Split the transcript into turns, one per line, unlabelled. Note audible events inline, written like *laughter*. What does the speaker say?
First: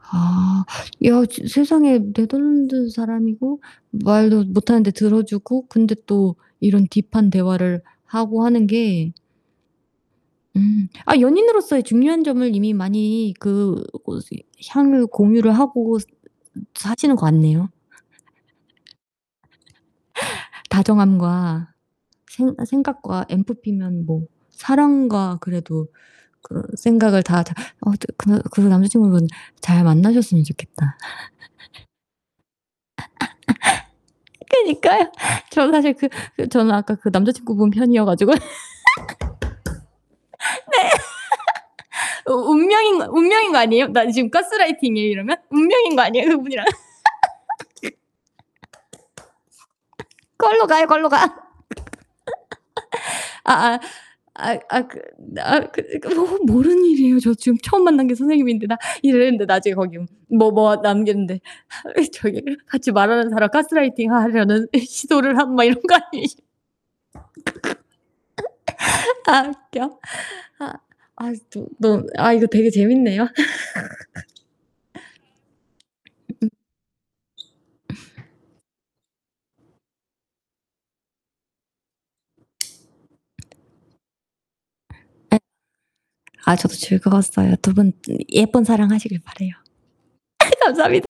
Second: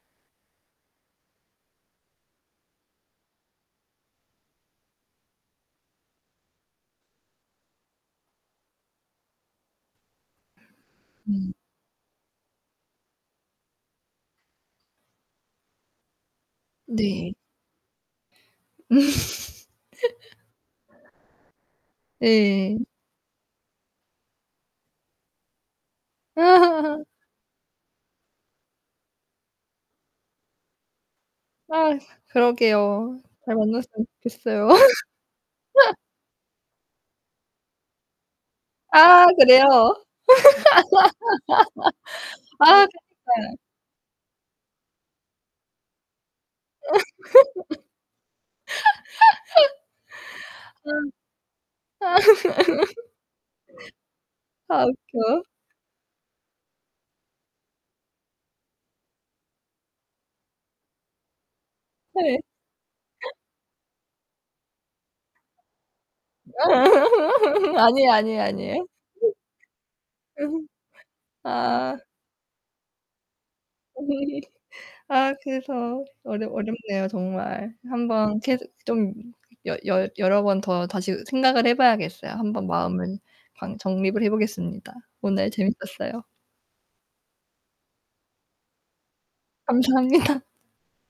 아. 야 저 세상에 네덜란드 사람이고 말도 못하는데 들어 주고 근데 또 이런 딥한 대화를 하고 하는 게 음. 아
음.
연인으로서의 중요한 점을 이미 많이 그 고시 향을 공유를 하고 스 사시는 것
네.
같네요.
음.
*laughs* 다정함과 생
예.
생각과 ENFP면 뭐 사랑과 그래도 그
*laughs*
생각을 다 다 어 드 그러 그런 남자친구분 잘 만나셨으면 좋겠다. *laughs*
아 그러게요. 잘 만났으면
*laughs*
좋겠어요.
그니까요. 저는 사실
*laughs*
그 그 저는 아까 그 남자친구 분 편이어 가지고. *laughs* 네.
아 그래요?
*laughs* 어
*laughs* 아
운명인 거 운명인 거
그러니까.
아니에요? 나 지금 가스 라이팅이에요 이러면? 운명인 거 아니에요, 그분이랑?
*laughs*
*laughs* 걸로 가요, 걸로 가.
아. 아.
*laughs* 아 아 아이
*laughs*
아이
아
그
웃겨.
나 그 그거 모르는 일이에요. 저 지금 처음 만난 게 선생님인데 나 이랬는데 나중에 거기 뭐 뭐 남겼는데
예.
저기를 "같이 말하는 사람 가스라이팅 하려는 이 시도를 함." 막 이런 거 아니시
*laughs* 아니에요, 아니에요, 아니에요. 네.
*laughs* 아 웃겨.
*laughs*
아 아이 저
아.
넌 아 이거 되게 재밌네요. *laughs* 음.
*laughs* 아 그래서 어렵 어렵네요 정말. 1 번
*laughs*
계속 좀 여 열 여러 번 더 다시 생각을 해 봐야겠어요. 1 번 마음을 방 정립을 해 보겠습니다.
예.
오늘 재밌었어요.
아 저도 즐거웠어요. 두 분 예쁜 사랑 하시길 바라요.
감사합니다.
감사합니다.